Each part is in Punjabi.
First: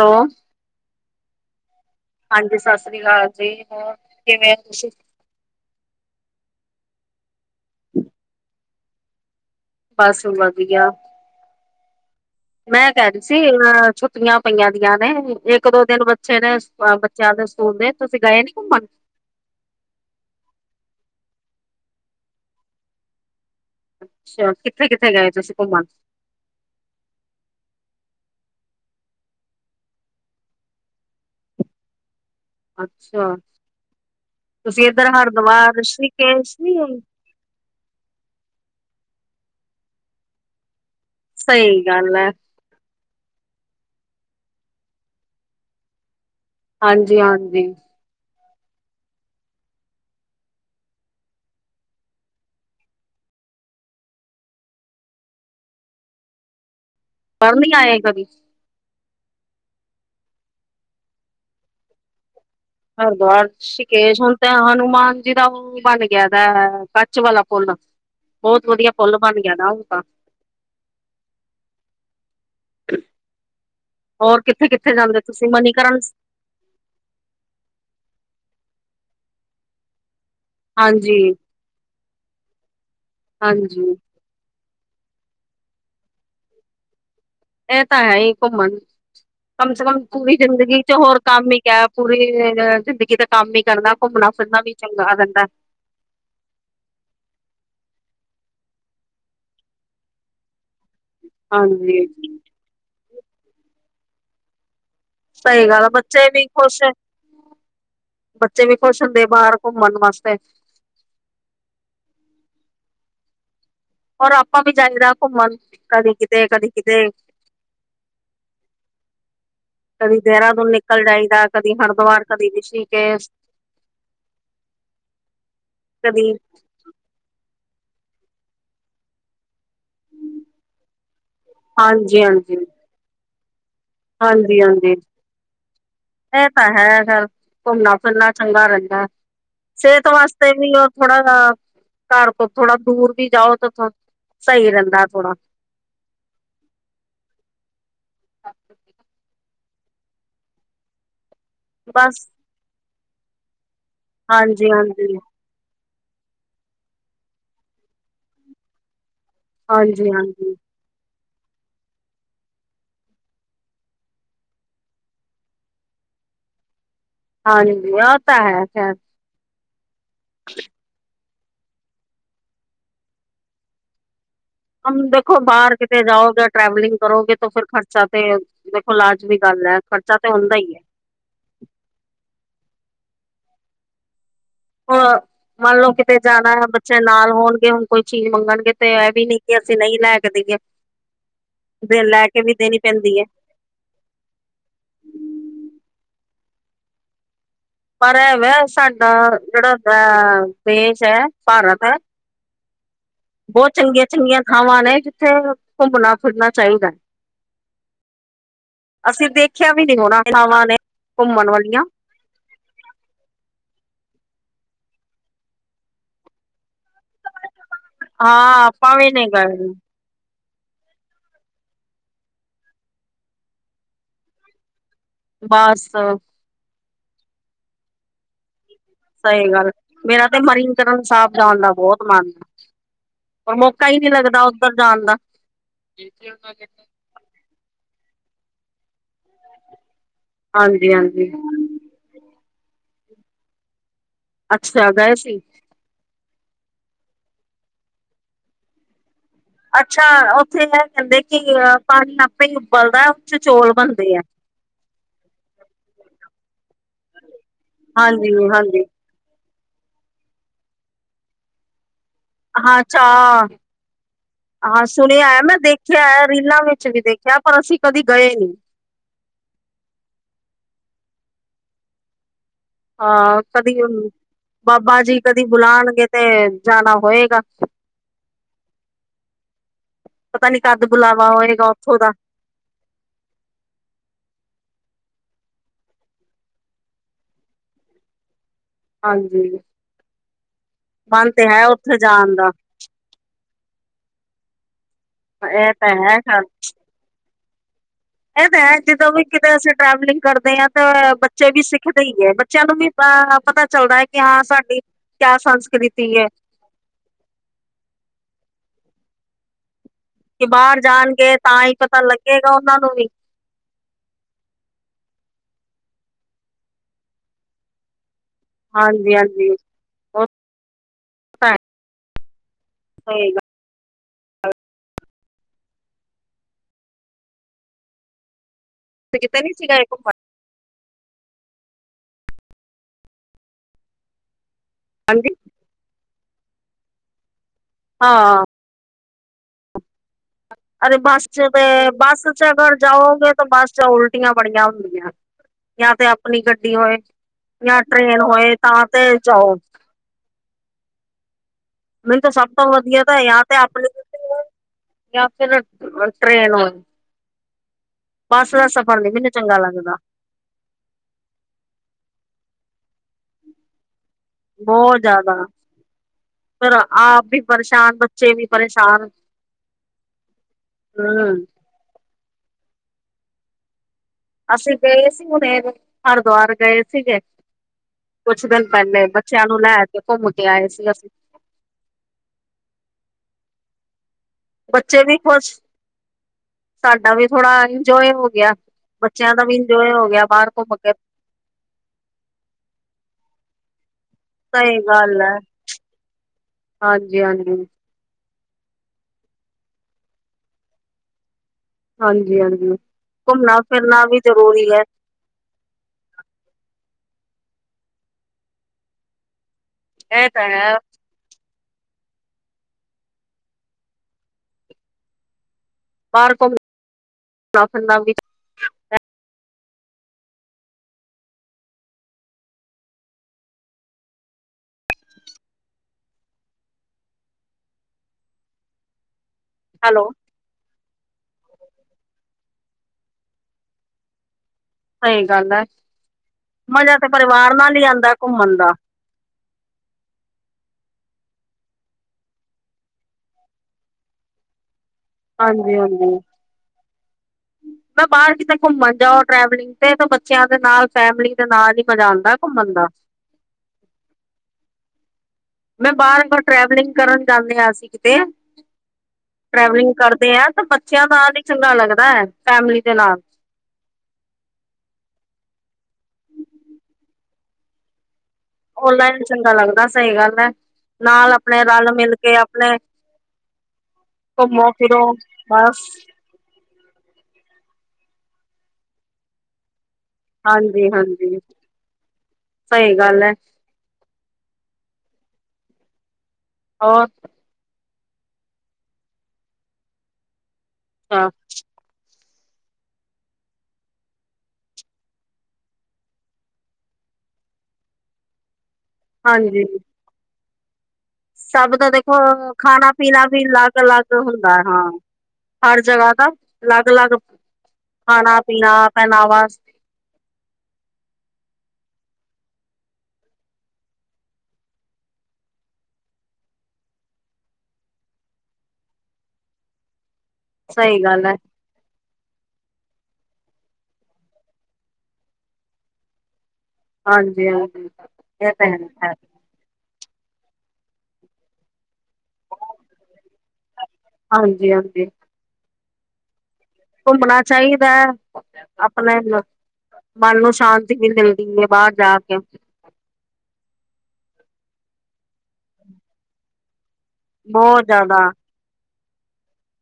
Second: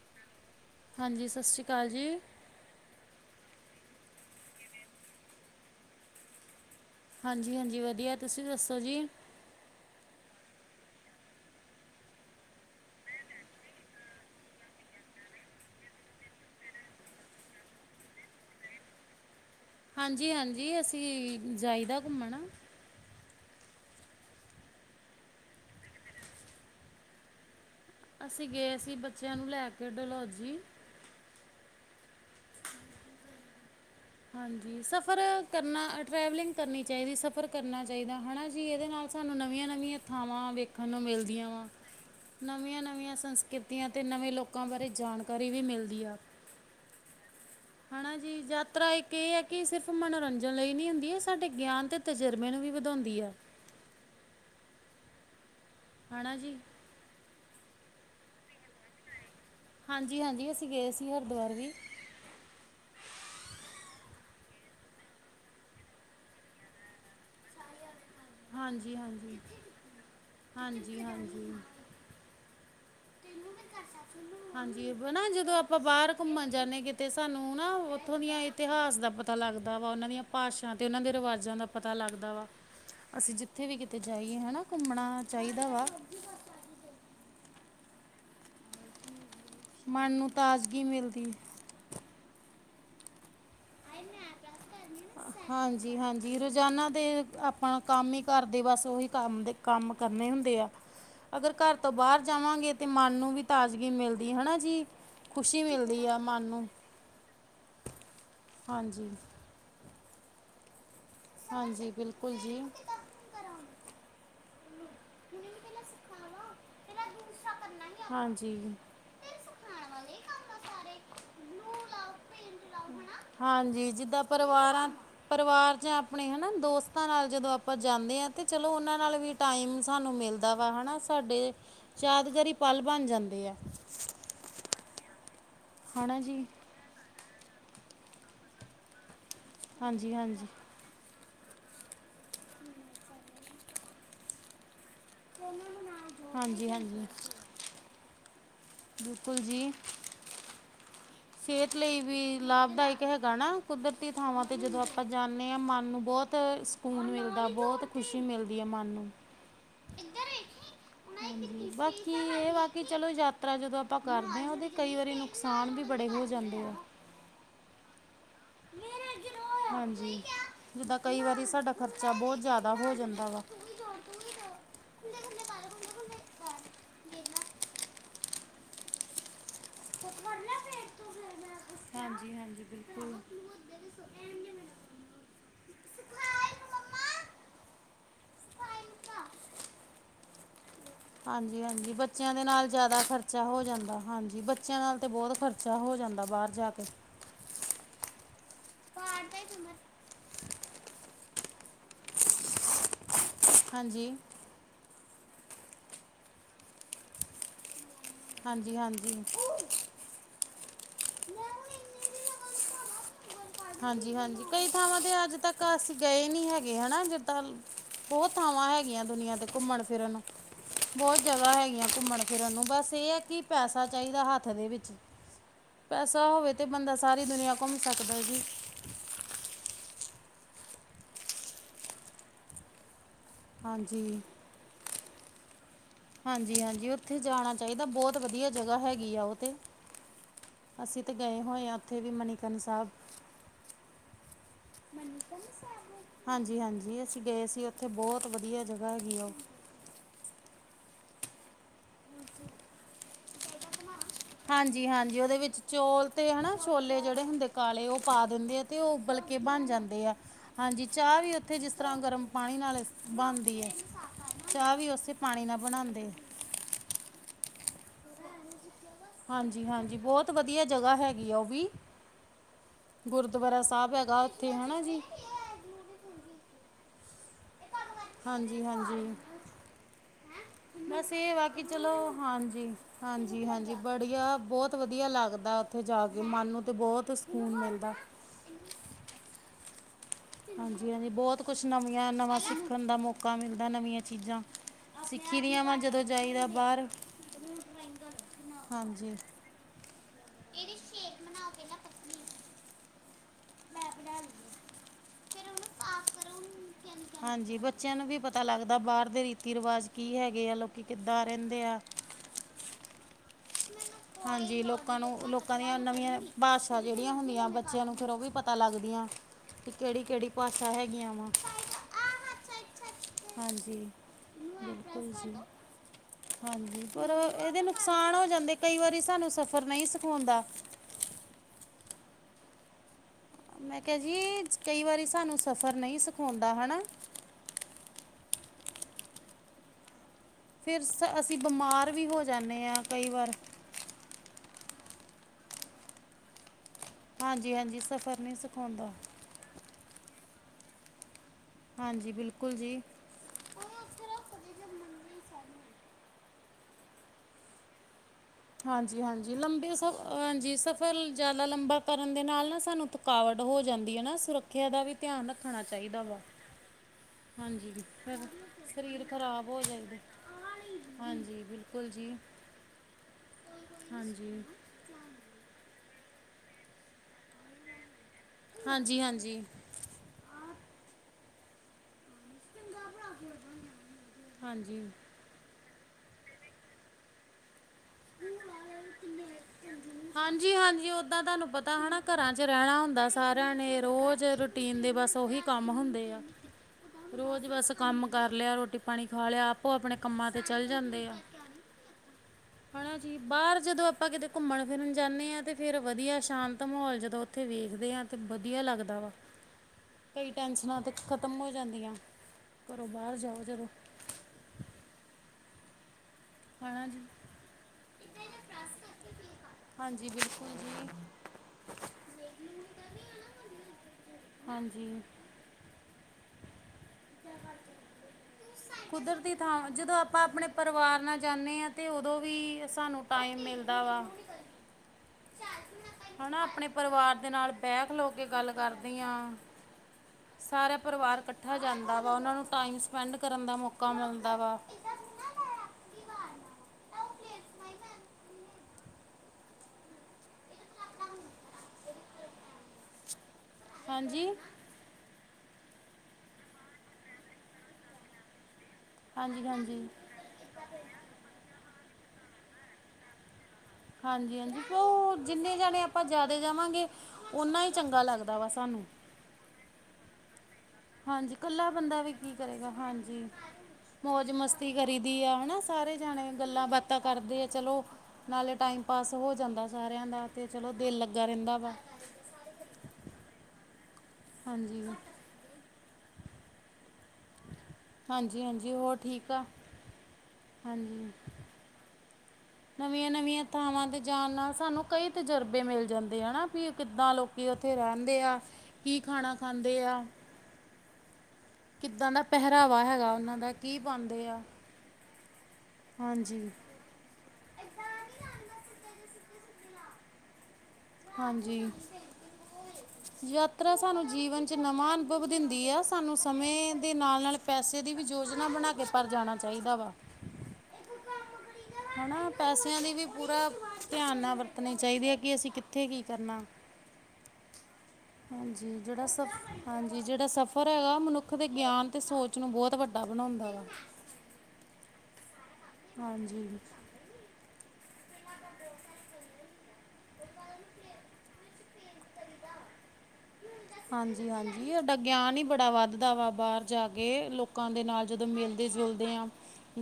ਹੈਲੋ ਹਾਂਜੀ, ਸਤਿ ਸ਼੍ਰੀ ਅਕਾਲ ਜੀ ਹਾਂਜੀ ਸਤਿ ਸ੍ਰੀ ਅਕਾਲ ਜੀ ਹੋ ਕਿਵੇਂ ਤੁਸੀਂ ਹਾਂਜੀ ਹਾਂਜੀ ਵਧੀਆ ਤੁਸੀਂ ਦੱਸੋ ਜੀ ਬਸ ਵਧੀਆ ਮੈਂ ਕਹਿ ਰਹੀ ਸੀ ਛੁੱਟੀਆਂ ਪਈਆਂ ਦੀਆਂ ਨੇ ਇੱਕ ਦੋ ਦਿਨ ਬੱਚੇ ਨੇ ਬੱਚਿਆਂ ਦੇ ਸੋਦੇ ਤੁਸੀਂ ਗਏ ਨੀ ਘੁੰਮਣ ਹਾਂਜੀ- ਹਾਂਜੀ ਅਸੀਂ ਜਾਈਦਾ ਘੁੰਮਣ ਅੱਛਾ, ਕਿੱਥੇ -ਕਿੱਥੇ ਗਏ ਤੁਸੀਂ ਘੁੰਮਣ ਅਸੀਂ ਗਏ ਸੀ ਬੱਚਿਆਂ ਨੂੰ ਲੈ ਕੇ ਡਲੋਜੀ ਅੱਛਾ ਹਾਂਜੀ ਤੁਸੀਂ ਇੱਧਰ ਸਫ਼ਰ ਹਰਿਦੁਆਰ ਕਰਨਾ, ਟਰੈਵਲਿੰਗ ਰਿਸ਼ੀਕੇਸ਼ ਨੀ ਕਰਨੀ ਗਏ ਚਾਹੀਦੀ ਸਫ਼ਰ। ਕਰਨਾ ਚਾਹੀਦਾ ਹਨਾ ਜੀ ਇਹਦੇ ਨਾਲ ਸਾਨੂੰ ਨਵੀਆਂ -ਨਵੀਆਂ ਥਾਵਾਂ ਵੇਖਣ ਨੂੰ ਮਿਲਦੀ ਵਾ ਸਹੀ ਗੱਲ ਹੈ ਨਵੀਆਂ- ਨਵੀਆਂ ਸੰਸਕ੍ਰਿਤੀਆਂ ਕੀਤੀਆਂ ਅਤੇ ਨਵੇਂ ਲੋਕਾਂ ਬਾਰੇ ਜਾਣਕਾਰੀ ਵੀ ਮਿਲਦੀ ਆ। ਹਾਂਜੀ-ਹਾਂਜੀ। ਹਨਾ ਜੀ। ਯਾਤਰਾ ਇੱਕ ਇਹ ਹੈ ਕਿ, ਸਿਰਫ ਮਨੋਰੰਜਨ ਲਈ ਨਹੀਂ ਹੁੰਦੀ ਹੈ ਸਾਡੇ ਗਿਆਨ ਤੇ। ਤਰਜਬੇ ਨੂੰ ਵੀ ਵਧਾਉਂਦੀ ਆ। ਹੈਨਾ ਜੀ ਪੜ੍ਹ ਨ ਆਏ ਕਦੇ ਹਾਂਜੀ-ਹਾਂਜੀ ਅਸੀਂ ਗਏ ਸੀ ਹਰਿਦੁਵਰ ਵੀ ਹਰਿਦੁਵਰ, ਰਿਸ਼ੀਕੇਸ਼ ਹੁਣ ਤਾਂ ਹਨੂੰਮਾਨ ਜੀ ਦਾ। ਉਹ ਬਣ ਗਿਆ ਦਾ ਕੱਚ ਵਾਲਾ ਫੁੱਲ ਬਹੁਤ ਵਧੀਆ ਪੁੱਲ ਬਣ ਗਿਆ ਨਾ ਉਹ ਤਾਂ। ਹਾਂਜੀ-ਹਾਂਜੀ। ਹੋਰ ਕਿੱਥੇ ਹਾਂਜੀ। ਕਿੱਥੇ ਜਾਂਦੇ ਨਾ ਤੁਸੀਂ ਜਦੋਂ ਆਪਾਂ ਮਨੀਕਰਨ ਬਾਹਰ ਘੁੰਮਣ ਜਾਂਦੇ ਕਿਤੇ ਤੇ ਸਾਨੂੰ ਨਾ ਉੱਥੋਂ ਦੀਆਂ ਇਤਿਹਾਸ ਦਾ ਪਤਾ ਲੱਗਦਾ ਵਾ ਉਹਨਾਂ ਦੀਆਂ ਭਾਸ਼ਾ ਤੇ ਉਹਨਾਂ ਦੇ ਹਾਂਜੀ ਰਿਵਾਜਾਂ ਦਾ ਪਤਾ ਲੱਗਦਾ ਵਾ ਅਸੀਂ ਜਿੱਥੇ ਵੀ ਹਾਂਜੀ ਕਿਤੇ ਜਾਈ ਹਨਾ ਘੁੰਮਣਾ ਚਾਹੀਦਾ ਵਾ ਇਹ ਤਾਂ ਹੈ ਹੀ ਘੁੰਮਣ ਕਮ ਸੇ ਕਮ ਮਨ ਨੂੰ ਪੂਰੀ ਜ਼ਿੰਦਗੀ ਤਾਜ਼ਗੀ ਚ ਹੋਰ ਮਿਲਦੀ ਕੰਮ ਹੀ ਕਿਆ ਪੂਰੀ ਜਿੰਦਗੀ ਦਾ ਕੰਮ ਨਹੀਂ ਕਰਨਾ ਘੁੰਮਣਾ ਫਿਰਨਾ ਵੀ ਚੰਗਾ ਆ ਰਹਿੰਦਾ। ਹਾਂਜੀ-ਹਾਂਜੀ। ਵੀ ਰੋਜ਼ਾਨਾ ਦੇ ਆਪਣਾ ਕੰਮ ਹੀ ਕਰਦੇ ਬਸ ਉਹੀ ਕੰਮ ਦੇ ਕੰਮ ਕਰਨੇ ਹੁੰਦੇ ਆ। ਅਗਰ ਘਰ ਤੋਂ ਹਾਂਜੀ ਬਾਹਰ ਜਾਵਾਂਗੇ ਤੇ ਮਨ ਨੂੰ ਵੀ ਤਾਜਗੀ ਮਿਲਦੀ ਹਨਾ ਜੀ। ਖੁਸ਼ੀ ਸਹੀ ਗੱਲ ਮਿਲਦੀ ਆ ਬੱਚੇ ਮਨ ਵੀ ਨੂੰ। ਖੁਸ਼ ਬੱਚੇ ਵੀ ਖੁਸ਼ ਹਾਂਜੀ ਹੁੰਦੇ ਬਾਹਰ ਘੁੰਮਣ ਵਾਸਤੇ। ਹਾਂਜੀ। ਬਿਲਕੁਲ ਜੀ ਔਰ ਆਪਾਂ ਵੀ ਜਾਈਦਾ ਘੁੰਮਣ ਕਦੀ ਕਿਤੇ ਕਦੀ ਕਿਤੇ ਹਾਂਜੀ। ਕਦੀ ਦਹਿਰਾਦੂਨ ਨਿਕਲ ਜਾਈਦਾ, ਕਦੀ ਹਰਿਦੁਆਰ ਕਦੀ ਰਿਸ਼ੀਕੇਸ਼ ਹਾਂਜੀ। ਜਿੱਦਾਂ ਪਰਿਵਾਰਾਂ, ਪਰਿਵਾਰ ਚ ਆਪਣੇ ਕਦੀ ਹਨਾ ਦੋਸਤ। ਦੋਸਤਾਂ ਨਾਲ ਜਦੋਂ ਆਪਾਂ ਜਾਂਦੇ ਆ ਤੇ ਚਲੋ। ਉਹਨਾਂ ਨਾਲ ਵੀ ਟਾਈਮ ਸਾਨੂੰ ਮਿਲਦਾ ਵ ਹਨਾ ਸਾਡੇ। ਹਾਂਜੀ ਚਾਦਗਰੀ ਪਲ ਬਣ ਜਾਂਦੇ ਹੈ। ਹਾਂਜੀ-ਹਾਂਜੀ ਹਨਾ ਜੀ ਇਹ ਤਾਂ ਹੈ। ਇਹ ਗੱਲ ਘੁੰਮਨਾ- ਫਿਰਨਾ ਚੰਗਾ ਰਹਿੰਦਾ। ਸਿਹਤ ਹਾਂਜੀ ਹਾਂਜੀ ਵਾਸਤੇ ਵੀ - ਥੋੜਾ ਘਰ ਕੋ ਥੋੜਾ ਦੂਰ ਵੀ ਜਾਓ। ਤਾਂ ਸਹੀ ਰਹਿੰਦਾ ਥੋੜਾ ਹਾਂਜੀ- ਹਾਂਜੀ। [unintelligible] ਬਿਲਕੁਲ ਜੀ, ਸਿਹਤ ਲਈ ਬਸ ਵੀ ਲਾਭਦਾਇਕ ਹੈਗਾ ਨਾ। ਕੁਦਰਤੀ ਥਾਵਾਂ ਤੇ ਹਾਂਜੀ ਜਦੋਂ ਆਪਾਂ ਹਾਂਜੀ ਜਾਂਦੇ ਮਨ ਨੂੰ ਬਹੁਤ ਸਕੂਨ ਮਿਲਦਾ। ਬਹੁਤ ਖ਼ੁਸ਼ੀ ਮਿਲਦੀ ਹੈ। ਮਨ ਨੂੰ ਹਾਂਜੀ -। ਹਾਂਜੀ ਬਾਕੀ ਇਹ ਬਾਕੀ ਚਲੋ ਯਾਤਰਾ ਜਦੋਂ ਆਪਾਂ ਕਰਦੇ ਹਾਂ। ਉਹਦੀ ਕਈ ਵਾਰੀ ਨ ਨੁਕਸਾਨ ਵੀ ਬੜੇ ਹੋ ਜਾਂਦੇ ਆ। ਹਾਂਜੀ। ਆ ਤਾਂ ਹੈ। ਖੈਰ ਹਾਂਜੀ। ਜਿੱਦਾਂ ਕਈ ਵਾਰੀ ਸਾਡਾ ਖਰਚਾ ਬਹੁਤ ਜ਼ਿਆਦਾ ਹੋ ਜਾਂਦਾ ਵਾ। [unintelligible] ਹ ਦੇਖੋ ਬਾਹਰ ਕਿਤੇ ਜਾਓਗੇ। ਟਰੈਵਲਿੰਗ ਕਰੋਗੇ। ਤਾਂ ਫਿਰ ਖਰਚਾ ਤੇ ਦੇਖੋ, ਇਲਾਜ ਵੀ ਗੱਲ ਹੈ। ਖਰਚਾ ਤਾਂ ਹੁੰਦਾ ਹੀ ਹੈ। ਹਾਂਜੀ- ਹਾਂਜੀ ਬਿਲਕੁਲ, ਹਾਂ। ਮੰਨ ਲਓ। ਕਿਤੇ ਜਾਣਾ ਬੱਚੇ ਨਾਲ ਹੋਣਗੇ ਹੁਣ ਕੋਈ ਚੀਜ਼ ਮੰਗਣਗੇ ਤੇ ਇਹ ਵੀ ਨਹੀਂ ਕਿ ਅਸੀਂ ਨਹੀਂ ਲੈ ਕੇ ਦੇਈਏ। [inaudible] ਹਾਂਜੀ- ਹਾਂਜੀ ਲੈ ਬੱਚਿਆਂ ਕੇ ਦੇ ਵੀ ਨਾਲ ਦੇਣੀ ਜ਼ਿਆਦਾ ਪੈਂਦੀ ਹੈ ਖ਼ਰਚਾ ਹੋ ਜਾਂਦਾ, ਹਾਂਜੀ, ਬੱ ਬੱਚਿਆਂ ਨਾਲ ਤੇ ਬਹੁਤ ਖ਼ਰਚਾ ਹੋ ਜਾਂਦਾ, ਬਾਹਰ ਜਾਕੇ। ਪਰ ਇਹਵੈ ਸਾਡਾ ਜਿਹੜਾ ਦਾ, ਦੇਸ਼ ਐ, ਭਾਰਤ ਬਹੁਤ ਹਾਂਜੀ ਚੰਗੀਆਂ-ਚੰਗੀਆਂ ਥਾਵਾਂ ਨੇ, ਜਿੱਥੇ ਘੁੰਮਣਾ-ਫਿਰਨਾ ਚਾਹੀਦੈ। ਹਾਂਜੀ ਹਾਂਜੀ ਅਸੀਂ ਦੇਖਿਆ ਵੀ ਨੀ ਹੋਣਾ ਥਾਵਾਂ ਨੇ, ਘੁੰਮਣ ਵਾਲੀਆਂ। ਹਾਂਜੀ-ਹਾਂਜੀ, ਕਈ ਥਾਵਾਂ ਤੇ ਅੱਜ-ਤੱਕ ਅਸੀਂ ਗਏ ਨਈਂ ਹੈਗੇ, ਹਨਾ ਜ ਤਾਂ, ਬਹੁਤ ਹਾਂ ਥਾਵਾਂ ਆਪਾਂ ਹੈਗੀਆਂ ਵੀ ਨੀ ਦੁਨੀਆਂ ਤੇ, ਗਏ ਘੁੰਮਣ-ਫਿਰਨ ਨੂੰ। ਬਹੁਤ ਜਗ੍ਹਾ ਹੈਗੀਆਂ ਘੁੰਮਣ-ਫ਼ਿਰਨ ਨੂੰ। ਬਸ ਪੈਸਾ ਹੋਵੇ ਤੇ, ਬੰਦਾ ਸਾਰੀ ਦੁਨੀਆ ਘੁੰਮ ਸਕਦਾ ਜੀ। ਸਹੀ ਗੱਲ, ਮੇਰਾ ਤੇ ਮਣੀਂਕਰਨ ਸਾਹਬ ਜਾਣ ਦਾ ਬਹੁਤ ਮਨ ਪਰ, ਮੌਕਾ ਹੀ ਨਹੀਂ ਹਾਂਜੀ। ਲੱਗਦਾ ਓਧਰ ਜਾਣ ਦਾ। ਹਾਂਜੀ ਹਾਂਜੀ ਉੱਥੇ ਜਾਣਾ ਚਾਹੀਦਾ ਬਹੁਤ ਵਧੀਆ ਜਗ੍ਹਾ ਹੈਗੀ ਆ, ਉਹ ਤੇ। ਅਸੀਂ ਤੇ ਹਾਂਜੀ-ਹਾਂਜੀ ਗਏ ਹੋਏ ਹਾਂ। ਉੱਥੇ ਵੀ ਮਨੀਕਰਨ ਸਾਬ ਅੱਛਾ। ਗਏ ਸੀ? ਹਾਂਜੀ- ਹਾਂਜੀ ਅਸੀਂ ਗਏ ਸੀ। ਉੱਥੇ ਬਹੁਤ ਵਧੀਆ ਜਗ੍ਹਾ ਹੈਗੀ ਆ, ਉਹ। ਅੱਛਾ! ਉੱਥੇ ਇਹ ਕਹਿੰਦੇ ਕਿ, ਅ ਪਾਣੀ ਆਪੇ ਹੀ ਉਬਲਦਾ ਹੈ, ਉਹ 'ਚ ਚੋਲ ਬਣਦੇ ਆ। ਹਾਂਜੀ-ਹਾਂਜੀ, ਉਹਦੇ ਵਿੱਚ ਚੋਲ ਤੇ ਹਨਾ, ਛੋਲੇ ਜਿਹੜੇ ਹੁੰਦੇ ਕਾਲੇ ਉਹ ਪਾ ਦਿੰਦੇ ਆ, ਤੇ ਹਾਂਜੀ-ਹਾਂਜੀ ਉਹ ਉਬਲ ਕੇ ਕੇ ਬਣ ਜਾਂਦੇ ਆ, ਹਾਂਜੀ, ਚਾਹ ਵੀ ਉੱਥੇ ਜਿਸ ਤਰ੍ਹਾਂ ਗਰਮ ਪਾਣੀ ਨਾਲ ਹਾਂ ਚਾਹ ਬਣਦੀ ਐ। ਚਾਹ ਹਾਂ ਵੀ, ਓਸੇ ਸੁਣਿਆ ਹੈ ਪਾਣੀ ਨਾਲ ਮੈਂ ਦੇਖਿਆ ਬਣਾਂਦੇ। ਹੈ ਰੀਲਾਂ ਵਿੱਚ ਵੀ ਦੇਖਿਆ ਪਰ, ਅਸੀਂ ਕਦੇ ਗਏ ਨਈਂ। ਹਾਂਜੀ-ਹਾਂਜੀ, ਬਹੁਤ ਵਧੀਆ ਜਗ੍ਹਾ ਹੈਗੀ ਆ, ਉਹ ਵੀ। ਹਾਂ, ਗੁਰਦੁਆਰਾ ਕਦੀ ਅ ਸਾਹਿਬ ਹੈਗਾ ਉੱਥੇ ਹਨਾ ਬਾਬਾ ਜੀ, ਕਦੀ ਬੁਲਾਣਗੇ ਤੇ ਜਾਣਾ ਹੋਏਗਾ। ਹਾਂਜੀ-ਹਾਂਜੀ। ਪਤਾ ਨੀ ਕਦ ਬਸ ਬੁਲਾਵਾ ਇਹ ਵਾ ਕੀ, ਹੋਏਗਾ ਚਲੋ, ਉੱਥੋਂ ਦਾ ਹਾਂਜੀ। ਹਾਂਜੀ-ਹਾਂਜੀ, ਬੜੀਆ, ਬਹੁਤ ਵਧੀਆ ਲੱਗਦਾ ਉੱਥੇ ਜਾਕੇ, ਮਨ ਨੂੰ ਤੇ, ਬਹੁਤ ਸਕੂਨ ਮਿਲਦਾ। ਹਾਂਜੀ। ਹਾਂਜੀ-ਹਾਂਜੀ, ਮਨ ਬਹੁਤ ਤੇ ਕੁਛ ਹੈ ਉੱਥੇ ਨਵੀਆਂ, ਜਾਣ ਨਵਾਂ ਸਿੱਖਣ ਦਾ ਮੌਕਾ ਮਿਲਦਾ, ਨਵੀਆਂ ਚੀਜ਼ਾਂ। ਸਿੱਖੀ ਦੀਆਂ ਇਹ ਵਾ, ਤਾਂ ਜਦੋਂ ਹੈ ਗੱਲ ਜਾਈਦਾ ਬਾਹਰ। ਇਹ ਤਾਂ ਹੈ, ਜਦੋਂ ਹਾਂਜੀ ਵੀ ਕਿਤੇ ਅਸੀਂ ਟਰੈਵਲਿੰਗ ਕਰਦੇ ਆ, ਤਾਂ, ਬੱਚੇ ਵੀ ਸਿੱਖਦੇ ਈ, ਐ। ਚਿਆ ਨੁੰ ਵੀ, ਅ ਪਤਾ ਚੱਲਦਾ ਐ, ਕਿ ਹਾਂ ਸਾਡੀ ਕਿਆ ਸੰਸਕ੍ਰਿਤੀ ਏ। ਹਾਂਜੀ, ਬੱਚਿਆਂ ਨੂੰ ਵੀ ਪਤਾ ਲੱਗਦਾ ਬਾਹਰ ਦੇ ਰੀਤੀ-ਰਿਵਾਜ਼। ਕਿ ਬਾਹਰ ਜਾਣਗੇ ਤਾਂ, ਈ ਪਤਾ ਲੱਗੇਗਾ ਉਹਨਾਂ ਨੂੰ ਵੀ। ਹਾਂਜੀ, ਲੋਕਾਂ ਨੂੰ ਲੋਕਾਂ ਦੀਆਂ ਨਵੀਆਂ ਭਾਸਾ ਜਿਹੜੀਆਂ ਹੁੰਦੀਆਂ, ਬੱਚਿਆਂ ਨੂੰ ਫੇਰ ਉਹ ਵੀ ਪਤਾ ਪਤਾ ਲੱਗਦੀਆਂ ਹਾਂਜੀ ਹਾਂਜੀ ਕਿ, ਉਹ ਕਿਹੜੀ-ਕਿਹੜੀ ਭਾਸ਼ਾ ਹੈਗੀਆਂ ਵਾ। ਹੋਏਗਾ। ਹਾਂਜੀ, ਬਿਲਕੁਲ ਜੀ। ਹਾਂਜੀ ਪਰ ਅ ਇਹਦੇ ਨੁਕਸਾਨ ਹੋ ਜਾਂਦੇ, ਕਈ ਵਾਰੀ ਸਾਨੂੰ ਕਿਤੇ ਨੀ ਸਫ਼ਰ ਸੀਗਾ ਨਹੀਂ ਘੁੰਮਣ ਸਖਾਉਂਦਾ। ਮੈਂ ਕਿਆ ਜੀ। ਕਈ ਵਾਰੀ ਹਾਂਜੀ ਸਾਨੂੰ ਸਫ਼ਰ ਨਹੀਂ ਸਿਖਾਉਂਦਾ ਹਨਾ। ਹਾਂ। ਫਿਰ ਅਰੇ ਸ- ਅਸੀਂ ਬੱਸ'ਚ ਤੇ, ਬਿਮਾਰ ਵੀ ਹੋ ਬੱਸ'ਚ ਜਾਂਦੇ ਆ ਅਗਰ ਕਈ ਵਾਰ ਜਾਓਗੇ ਤੋ, ਬੱਸ 'ਚ ਉਲ ਉਲਟੀਆਂ ਬੜੀਆਂ ਹੁੰਦੀਆਂ ਯਾ ਤੇ, ਆਪਣੀ ਗੱਡੀ ਹੋਵੇ ਹਾਂਜੀ ਹਾਂਜੀ ਯਾਂ ਸਫ਼ਰ ਟ੍ਰੇਨ ਨਹੀਂ ਹੋਏ ਤਾਂ, ਸਿਖਾਉਂਦਾ ਤੇ ਜਾਓ। ਹਾਂਜੀ ਮੈਨ ਤਾਂ ਸਭ ਬਿਲਕੁਲ ਤੋਂ ਜੀ ਵਧੀਆ ਯਾ ਤੇ ਆਪਣੀ ਗੱਡੀ ਹੋਏ ਯਾ, ਫਿਰ ਨਾ ਟ੍ਰੇਨ ਹੋਏ। [unintelligible] ਬੱਸ ਦਾ ਸਫ਼ਰ ਹਾਂਜੀ ਨੀ, ਮੈਨੂੰ ਹਾਂਜੀ ਚੰਗਾ ਲੰਬੇ ਸ ਲੱਗਦਾ। ਹਾਂਜੀ, ਸਫ਼ਰ ਜ਼ਿਆਦਾ ਲੰਬਾ ਕਰਨ ਦੇ ਨਾਲ ਨਾ, ਸਾਨੂੰ ਥਕਾਵਟ ਹੋ ਜਾਂਦੀ ਐ ਨਾ ਸੁਰੱਖ ਖਿਆ ਦਾ ਵੀ ਬਹੁਤ ਧਿਆਨ ਜ਼ਿਆਦਾ ਰੱਖਣਾ ਚਾਹੀਦਾ ਵਾ। ਫਿਰ ਆਪ ਵੀ ਹਾਂਜੀ, ਪਰੇਸ਼ਾਨ ਫਿਰ ਬੱਚੇ ਵੀ ਸਰੀਰ ਪਰੇਸ਼ਾਨ ਖ਼ਰਾਬ ਹੋ ਜਾਂਦੇ। ਹਾਂਜੀ, ਹੂੰ ਬਿਲਕੁਲ ਜੀ। ਹਾਂਜੀ‌। ਫਿਰ ਗਏ ਸੀ, ਹੁਣੇ ਹਰਿਦੁਆਰ ਗਏ ਸੀਗੇ। ਕੁਛ ਦਿਨ ਹਾਂਜੀ ਪਹਿਲੇ ਹਾਂਜੀ ਬੱਚਿਆਂ ਨੂੰ ਲੈ ਕੇ, ਘੁੰਮ ਕੇ ਆਏ ਸੀ ਅਸੀਂ। ਚੰਗਾ-ਭਲਾ ਕੇ [unintelligible] ਬੱਚੇ ਵੀ ਖ਼ੁਸ਼। ਸਾਡਾ ਵੀ ਥੋੜਾ ਇੰਜੋਏ ਹੋ ਗਿਆ, ਬੱਚਿਆਂ ਦਾ ਵੀ ਇੰਜੋਏ ਹੋ ਗਿਆ, ਬਾਹਰ ਘੁੰਮ ਕੇ। ਤਾਂ ਤੁਹਾਨੂੰ ਪਤਾ ਹੈ ਨਾ, ਘਰਾਂ ਚ ਰਹਿਣਾ ਹੁੰਦਾ ਸਾਰਿਆਂ ਨੇ ਰੋਜ਼। ਸਹੀ ਰੂਟੀਨ ਦੇ ਬਸ, ਗੱਲ ਹੈ ਉਹੀ ਕੰਮ ਹੁੰਦੇ ਆ ਹਾਂਜੀ ਰੋਜ਼ ਹਾਂਜੀ ਬਸ। ਕੰਮ ਕਰ ਲਿਆ, ਰੋਟੀ ਪਾਣੀ ਖਾ ਲਿਆ, ਆਪੋ ਆਪਣੇ ਕੰਮਾਂ ਤੇ ਚੱਲ ਜਾਂਦੇ ਆ। ਹਾਂਜੀ -ਹਾਂਜੀ। ਹਨਾ ਜੀ, ਘੁੰਮਣਾ ਬਾਹਰ ਜਦੋਂ ਫਿਰਨਾ ਆਪਾਂ ਵੀ ਕਿਤੇ ਘੁੰਮਣ ਜ਼ਰੂਰੀ ਹੈ ਫਿਰਨ ਜਾਂਦੇ ਹਾਂ, ਤੇ। ਫੇਰ ਵਧੀਆ ਸ਼ਾਂਤ ਮਾਹੌਲ ਜਦੋਂ ਉੱਥੇ ਵੇਖਦੇ ਆ, ਤੇ ਵਧੀਆ ਲੱਗਦਾ ਵਾ। ਇਹ ਕਈ ਤਾਂ ਹੈ ਟੈਨਸ਼ਨਾਂ ਤੇ ਖਤਮ ਹੋ ਜਾਂਦੀਆਂ, ਘਰੋਂ ਬਾਹਰ ਜਾਓ ਜਦੋਂ। ਬਾਹਰ ਘੁੰਮਣਾ ਹਨਾ ਜੀ‌। ਫਿਰਨਾ ਵੀ ਹਾਂਜੀ, ਬਿਲਕੁਲ ਜੀ। ਹਾਂਜੀ। ਕੁਦਰਤੀ ਥਾਂ, ਜਦੋਂ ਹੈਲੋ ਆਪਾਂ-ਆਪਣੇ ਪਰਿਵਾਰ ਨਾਲ ਜਾਂਦੇ ਹਾਂ, ਤੇ ਉਦੋਂ ਵੀ ਸਾਨੂੰ ਟਾਈਮ ਮਿਲਦਾ ਵਾ। ਸਹੀ ਗੱਲ ਹੈ ਹਨਾ, ਆਪਣੇ ਮਜ਼ਾ ਤੇ ਪਰਿਵਾਰ ਦੇ ਨਾਲ ਹੀ ਬਹਿ ਖਲੋ ਆਉਂਦਾ ਕੇ ਗੱਲ ਘੁੰਮਣ ਦਾ ਕਰਦੇ ਹਾਂ। ਸਾਰਾ ਪਰਿਵਾਰ ਇਕੱਠਾ ਹੋ ਜਾਂਦਾ ਵਾ, ਉਹਨਾਂ ਨੂੰ ਟਾਈਮ ਸਪੈਂਡ ਕਰਨ ਦਾ ਮੌਕਾ ਮਿਲਦਾ ਵਾ। ਹਾਂਜੀ- ਹਾਂਜੀ, ਬਾਹਰ ਕਿਤੇ ਘੁੰਮਣ ਜਾਓ ਟਰੈਵਲਿੰਗ ਤੇ ਬੱਚਿਆਂ ਦੇ ਨਾਲ, ਫੈਮਿਲੀ ਦੇ ਨਾਲ ਹੀ ਮਜ਼ਾ ਆਉਂਦਾ ਘੁੰਮਣ ਦਾ। ਹਾਂਜੀ? ਮੈਂ ਬਾਹਰ ਟਰੈਵਲਿੰਗ ਕਰਨ ਜਾਂਦੇ ਆ, ਅਸੀ ਕਿਤੇ ਹਾਂਜੀ ਹਾਂਜੀ ਟਰੈਵਲਿੰਗ ਕਰ ਆ ਤਾਂ ਬੱਚਿਆਂ ਨਾਲ ਹੀ ਚੰਗਾ ਲੱਗਦਾ ਹੈ, ਫੈਮਲੀ ਦੇ ਨਾਲ। ਹਾਂਜੀ -ਹਾਂਜੀ, ਜਿੰਨੇ ਜਾਣੇ ਆਪਾਂ ਜ਼ਿਆਦੇ ਜਾਵਾਂਗੇ ਓਨਾਂ ਹੀ ਚੰਗਾ ਲੱਗਦਾ ਬਸ। ਉਹਨਾਂ ਹੀ ਚੰਗਾ ਲੱਗਦਾ, ਸਹੀ ਗੱਲ ਹੈ। ਨਾਲ ਹਾਂਜੀ, ਆਪਣੇ ਕੱਲਾ ਰਲ ਬੰਦਾ ਵੀ ਮਿਲ ਕੀ ਕੇ ਆਪਣੇ ਕਰੇਗਾ, ਹਾਂਜੀ। ਮੌਜ- ਘੁੰਮੋ ਮਸਤੀ ਕਰੀ ਫਿਰੋ ਦੀ ਆ, ਹਨਾ ਬਸ ਸਾਰੇ ਜਾਣੇ ਗੱਲਾਂ -ਬਾਤਾਂ। ਤਾਂ ਕਰਦੇ ਆ, ਚਲੋ ਨਾਲੇ ਟਾਈਮ ਪਾਸ ਹੋ ਜਾਂਦਾ, ਸਾਰਿਆਂ ਦਾ। ਤੇ ਚਲੋ, ਹਾਂਜੀ ਦਿਲ ਲੱਗਾ ਹਾਂਜੀ ਰਹਿੰਦਾ ਵਾ। ਸਹੀ ਗੱਲ ਹੈ। ਹਾਂਜੀ। ਹੋਰ ਹਾਂਜੀ- ਹਾਂਜੀ, ਹੋਰ ਠੀਕ ਆ? ਹਾਂਜੀ। ਨਵੀਆਂ -ਨਵੀਆਂ, ਥਾਵਾਂ ਤੇ ਜਾਣ ਨਾਲ ਸਾਨੂੰ ਕਈ ਤਜਰਬੇ ਮਿਲ ਜਾਂਦੇ ਹਨਾ, ਵੀ ਕਿੱਦਾਂ ਲੋਕ ਕੀ ਉੱਥੇ ਰਹਿੰਦੇ ਆ? ਕੀ ਖਾਣਾ ਹਾਂਜੀ ਖਾਂਦੇ ਆ? ਸਭ ਦਾ ਕਿੱਦਾਂ ਦੇਖੋ ਪਹਿਰਾਵਾ ਖਾਣਾ ਹੈਗਾ -ਪੀਣਾ, ਉਹਨਾਂ ਵੀ ਦਾ ਕੀ ਅਲੱਗ ਅਲੱਗ ਪਾਉਂਦੇ ਆ ਹੁੰਦਾ, ਹਾਂ। ਹਰ ਜਗ੍ਹਾ ਦਾ ਹਾਂਜੀ ਅਲੱਗ -ਅਲੱਗ ਖਾਣਾ, ਪੀਣਾ, ਪਹਿਨਾਵਾ। ਹਾਂਜੀ। [inaudible] ਯਾਤਰਾ ਸਾਨੂੰ ਜੀਵਨ ਚ ਨਵਾਂ ਅਨੁਭਵ ਦਿੰਦੀ ਆ ਸਾਨੂੰ ਸਮੇਂ ਦੇ ਨਾਲ-ਨਾਲ। ਪੈਸੇ ਦੀ ਵੀ ਯੋਜਨਾ ਬਣਾ ਕੇ ਪਰ ਜਾਣਾ ਚਾਹੀਦਾ ਵਾ। ਸਈ ਗੱਲ ਐ। ਹਨਾ ਪੈਸਿਆਂ ਦੀ ਵੀ ਪੂਰਾ ਧਿਆਨ ਨਾ ਵਰਤਣੀ ਚਾਹੀਦੀ ਐ ਕਿ ਅਸੀਂ ਕਿ। ਉੱਥੇ ਕੀ ਕਰਨਾ, ਹਾਂਜੀ ਹਾਂਜੀ ਇਹ ਤਾਂ ਹਾਂਜੀ ਜਿਹੜਾ ਹੈ ਸਭ। ਹਾਂਜੀ, ਜਿਹੜਾ ਸਫ਼ਰ ਹੈਗਾ, ਮਨੁੱਖ ਦੇ ਗਿਆਨ ਅਤੇ ਸੋਚ ਨੂੰ ਬਹੁਤ ਵੱਡਾ ਬਣਾਉਂਦਾ ਵਾ। ਹਾਂਜੀ -ਹਾਂਜੀ। ਹਾਂਜੀ। ਘੁੰਮਣਾ ਚਾਹੀਦਾ ਹੈ, ਆਪਣੇ ਮਨ ਨੂੰ ਸ਼ਾਂਤੀ ਵੀ ਮਿਲਦੀ। ਬਾਹਰ ਜਾ ਕੇ। ਹਾਂਜੀ, - ਹਾਂਜੀ, ਸਾਡਾ ਗਿਆਨ ਈ ਬੜਾ ਵੱਧਦਾ ਵਾ, ਬਾਹਰ। ਜਾ ਕੇ ਲੋਕਾਂ ਦੇ ਬਹੁਤ ਨਾਲ ਜਦੋਂ ਜ਼ਿਆਦਾ ਮਿਲਦੇ -ਜੁਲਦੇ ਹਾਂ,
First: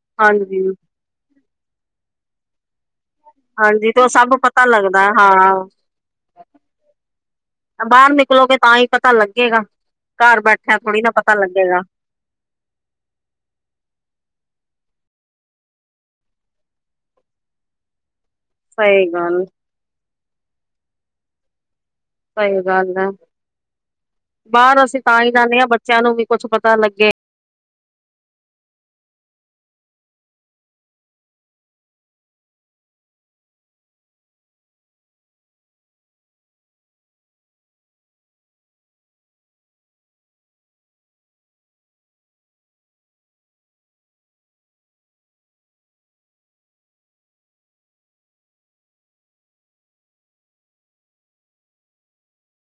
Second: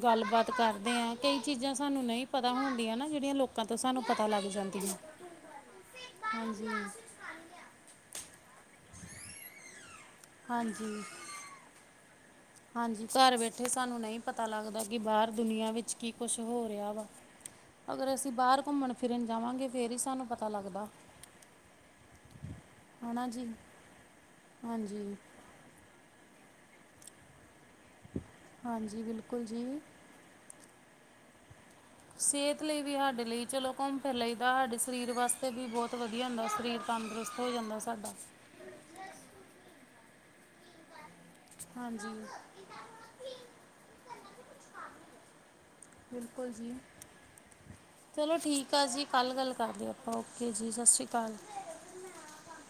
ਗੱਲਬਾਤ ਹਾਂਜੀ ਕਰਦੇ ਹਾਂ। ਕਈ ਚੀਜ਼ਾਂ, ਸਾਨੂੰ ਨਈ ਪਤਾ ਹੁੰਦੀਆਂ ਨਾ ਲੋਕਾਂ ਤੋਂ ਹਾਂਜੀ ਤੇ ਸਾਨੂੰ ਉਹ ਪਤਾ ਸਭ ਲੱਗ ਜਾਂਦੀਆਂ, ਲੱਗਦਾ ਹਾਂ ਹਾਂਜੀ ਬਾਹਰ ਨਿਕਲੋਗੇ ਤਾਂ ਹੀ ਪਤਾ ਲੱਗੇਗਾ, ਘਰ ਬੈਠਿਆਂ ਥੋੜ੍ਹੀ ਹਾਂਜੀ ਨਾ ਪਤਾ ਲੱਗੇਗਾ ਹਾਂਜੀ, ਘਰ ਬੈਠੇ ਸਾਨੂੰ ਨਈ ਪਤਾ ਲੱਗਦਾ ਕਿ ਬਾਹਰ ਦੁਨੀਆਂ ਵਿੱਚ ਕੀ ਕੁਛ ਹੋ ਰਿਆ ਵਾ ਅਗਰ ਅਸੀਂ ਬਾਹਰ ਘੁੰਮਣ ਸਹੀ ਫਿਰਨ ਗੱਲ ਜਾਵਾਂਗੇ ਫੇਰ ਈ ਸਾਨੂੰ ਪਤਾ ਲੱਗਦਾ ਸਹੀ ਗੱਲ ਏ, ਹੈ ਨਾ ਜੀ ਬਾਹਰ ਅਸੀਂ ਹਾਂਜੀ ਤਾਂ ਈ ਜਾਂਦੇ ਆ ਬੱਚਿਆਂ ਨੂੰ ਵੀ ਕੁੱਛ ਪਤਾ ਲੱਗੇ ਹਾਂਜੀ, ਬਿਲਕੁਲ ਜੀ ਸੇਹਤ ਲਈ ਵੀ ਸਾਡੇ ਲਈ ਚਲੋ ਘੁੰਮ ਫਿਰ ਲਈ ਦਾ ਸਾਡੇ ਸਰੀਰ ਵਾਸਤੇ ਵੀ ਬੋਤ ਵਧੀਆ ਹੁੰਦਾ ਸਰੀਰ ਤੰਦਰੁਸਤ ਹੋ ਜਾਂਦਾ ਸਾਡਾ ਹਾਂਜੀ ਬਿਲਕੁਲ ਜੀ ਚਲੋ ਠੀਕ ਆ ਜੀ, ਕੱਲ ਗੱਲ ਕਰਦੇ ਆ ਆਪਾਂ ਓਕੇ ਜੀ ਸਤਿ ਸ਼੍ਰੀ ਅਕਾਲ।